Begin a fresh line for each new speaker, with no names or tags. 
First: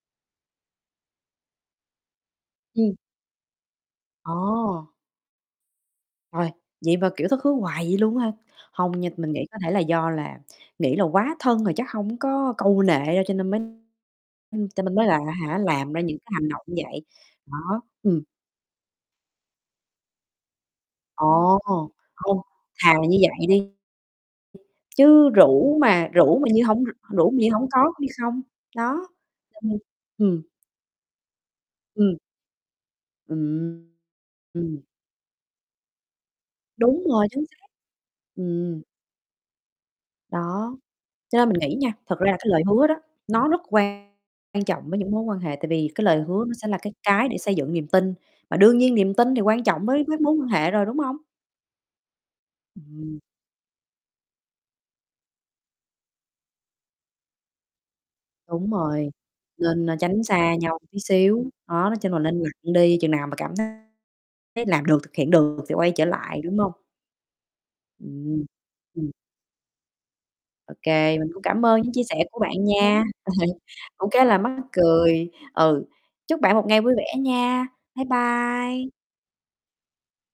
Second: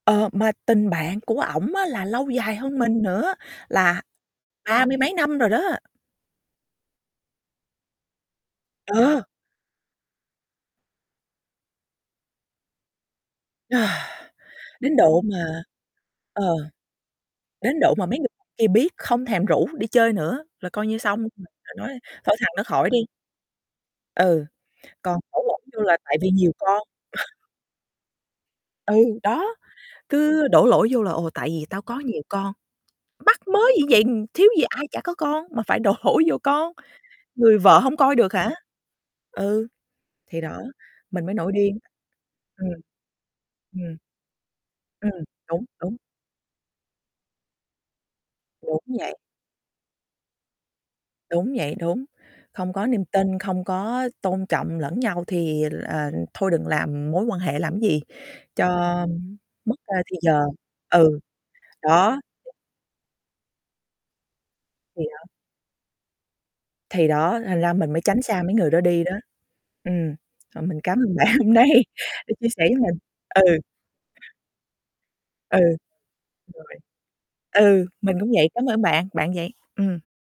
Ờ, mà tình bạn của ổng á là lâu dài hơn
Ừm.
mình nữa, là ba
Ồ!
mươi mấy năm rồi đó.
Rồi. Vậy mà, kiểu, thất hứa hoài vậy luôn á ha? Hông nha,
Ờ.
mình nghĩ có thể là do là nghĩ là quá thân rồi chắc hông có câu nệ đâu cho nên mới cho nên
Đến
mới là
độ
á hả
mà
làm ra những cái
ờ,
hành động như vậy.
đến
Đó.
độ mà mấy
Ừm.
người kia biết không thèm rủ đi chơi nữa là coi như xong [unintelligible]
Ồ!
rồi nói: "Thôi
Không.
thằng đó khỏi
Thà
đi."
là như vậy đi.
Ừ, còn
Chứ
ổn ổn
rủ
như là
mà
tại vì
rủ mà
nhiều
như hổng
con.
r rủ mà như hổng có cũng như không.
Ừ,
Đó.
đó,
Tại vì ừm.
cứ đổ lỗi vô là "Ồ, tại vì tao có
Ừm.
nhiều con." Bắc mớ gì
Ừm.
vậy, ừm, thiếu gì
Ừm
ai chả có con mà phải đổ vô con,
Đúng rồi, chính
người
xác.
vợ hổng coi được hả?
Ừm.
Ừ. Thì đó,
Đó.
mình mới
Cho nên
nổi
mình nghĩ
điên.
á nha, thật ra là cái lời
Ừm.
hứa đó, nó rất
Ừm.
quan trọng với những
Ừm.
mối quan hệ,
Đúng.
tại vì
Đúng.
cái lời hứa nó sẽ là cái cái để xây dựng niềm tin và đương
Đúng
nhiên niềm
vậy.
tin thì quan trọng với với mối quan hệ rồi, đúng không?
Đúng vậy, đúng. Không có niềm
Ừm.
tin, không có tôn trọng lẫn nhau thì, ờ, à, thôi đừng làm mối quan hệ làm cái gì cho
Đúng rồi.
mất,
Nên, ơ,
a, thì
tránh
giờ.
xa nhau tí
Ừ.
xíu, đó, nói chung là
Đó.
nên lặng đi, chừng nào mà cảm thấy làm được,
Thì
thực hiện
đó.
được thì quay trở lại, đúng hông?
Thì đó, thành ra mình mới tránh xa
Ừm.
mấy người đó đi
Ừm.
đó. Ừm. Rồi,
Ô
mình cám ơn
kê,
bạn
mình cũng
hôm
cảm
nay
ơn những chia sẻ
đã
của
chia
bạn
sẻ với mình.
nha,
Ừ.
cũng khá là mắc cười.
Ừ.
Ừ. Chúc bạn một
Rồi.
ngày vui vẻ nha!
Ừ,
Bye
mình cũng vậy, cám ơn
bye!
bạn bạn vậy. Ừm.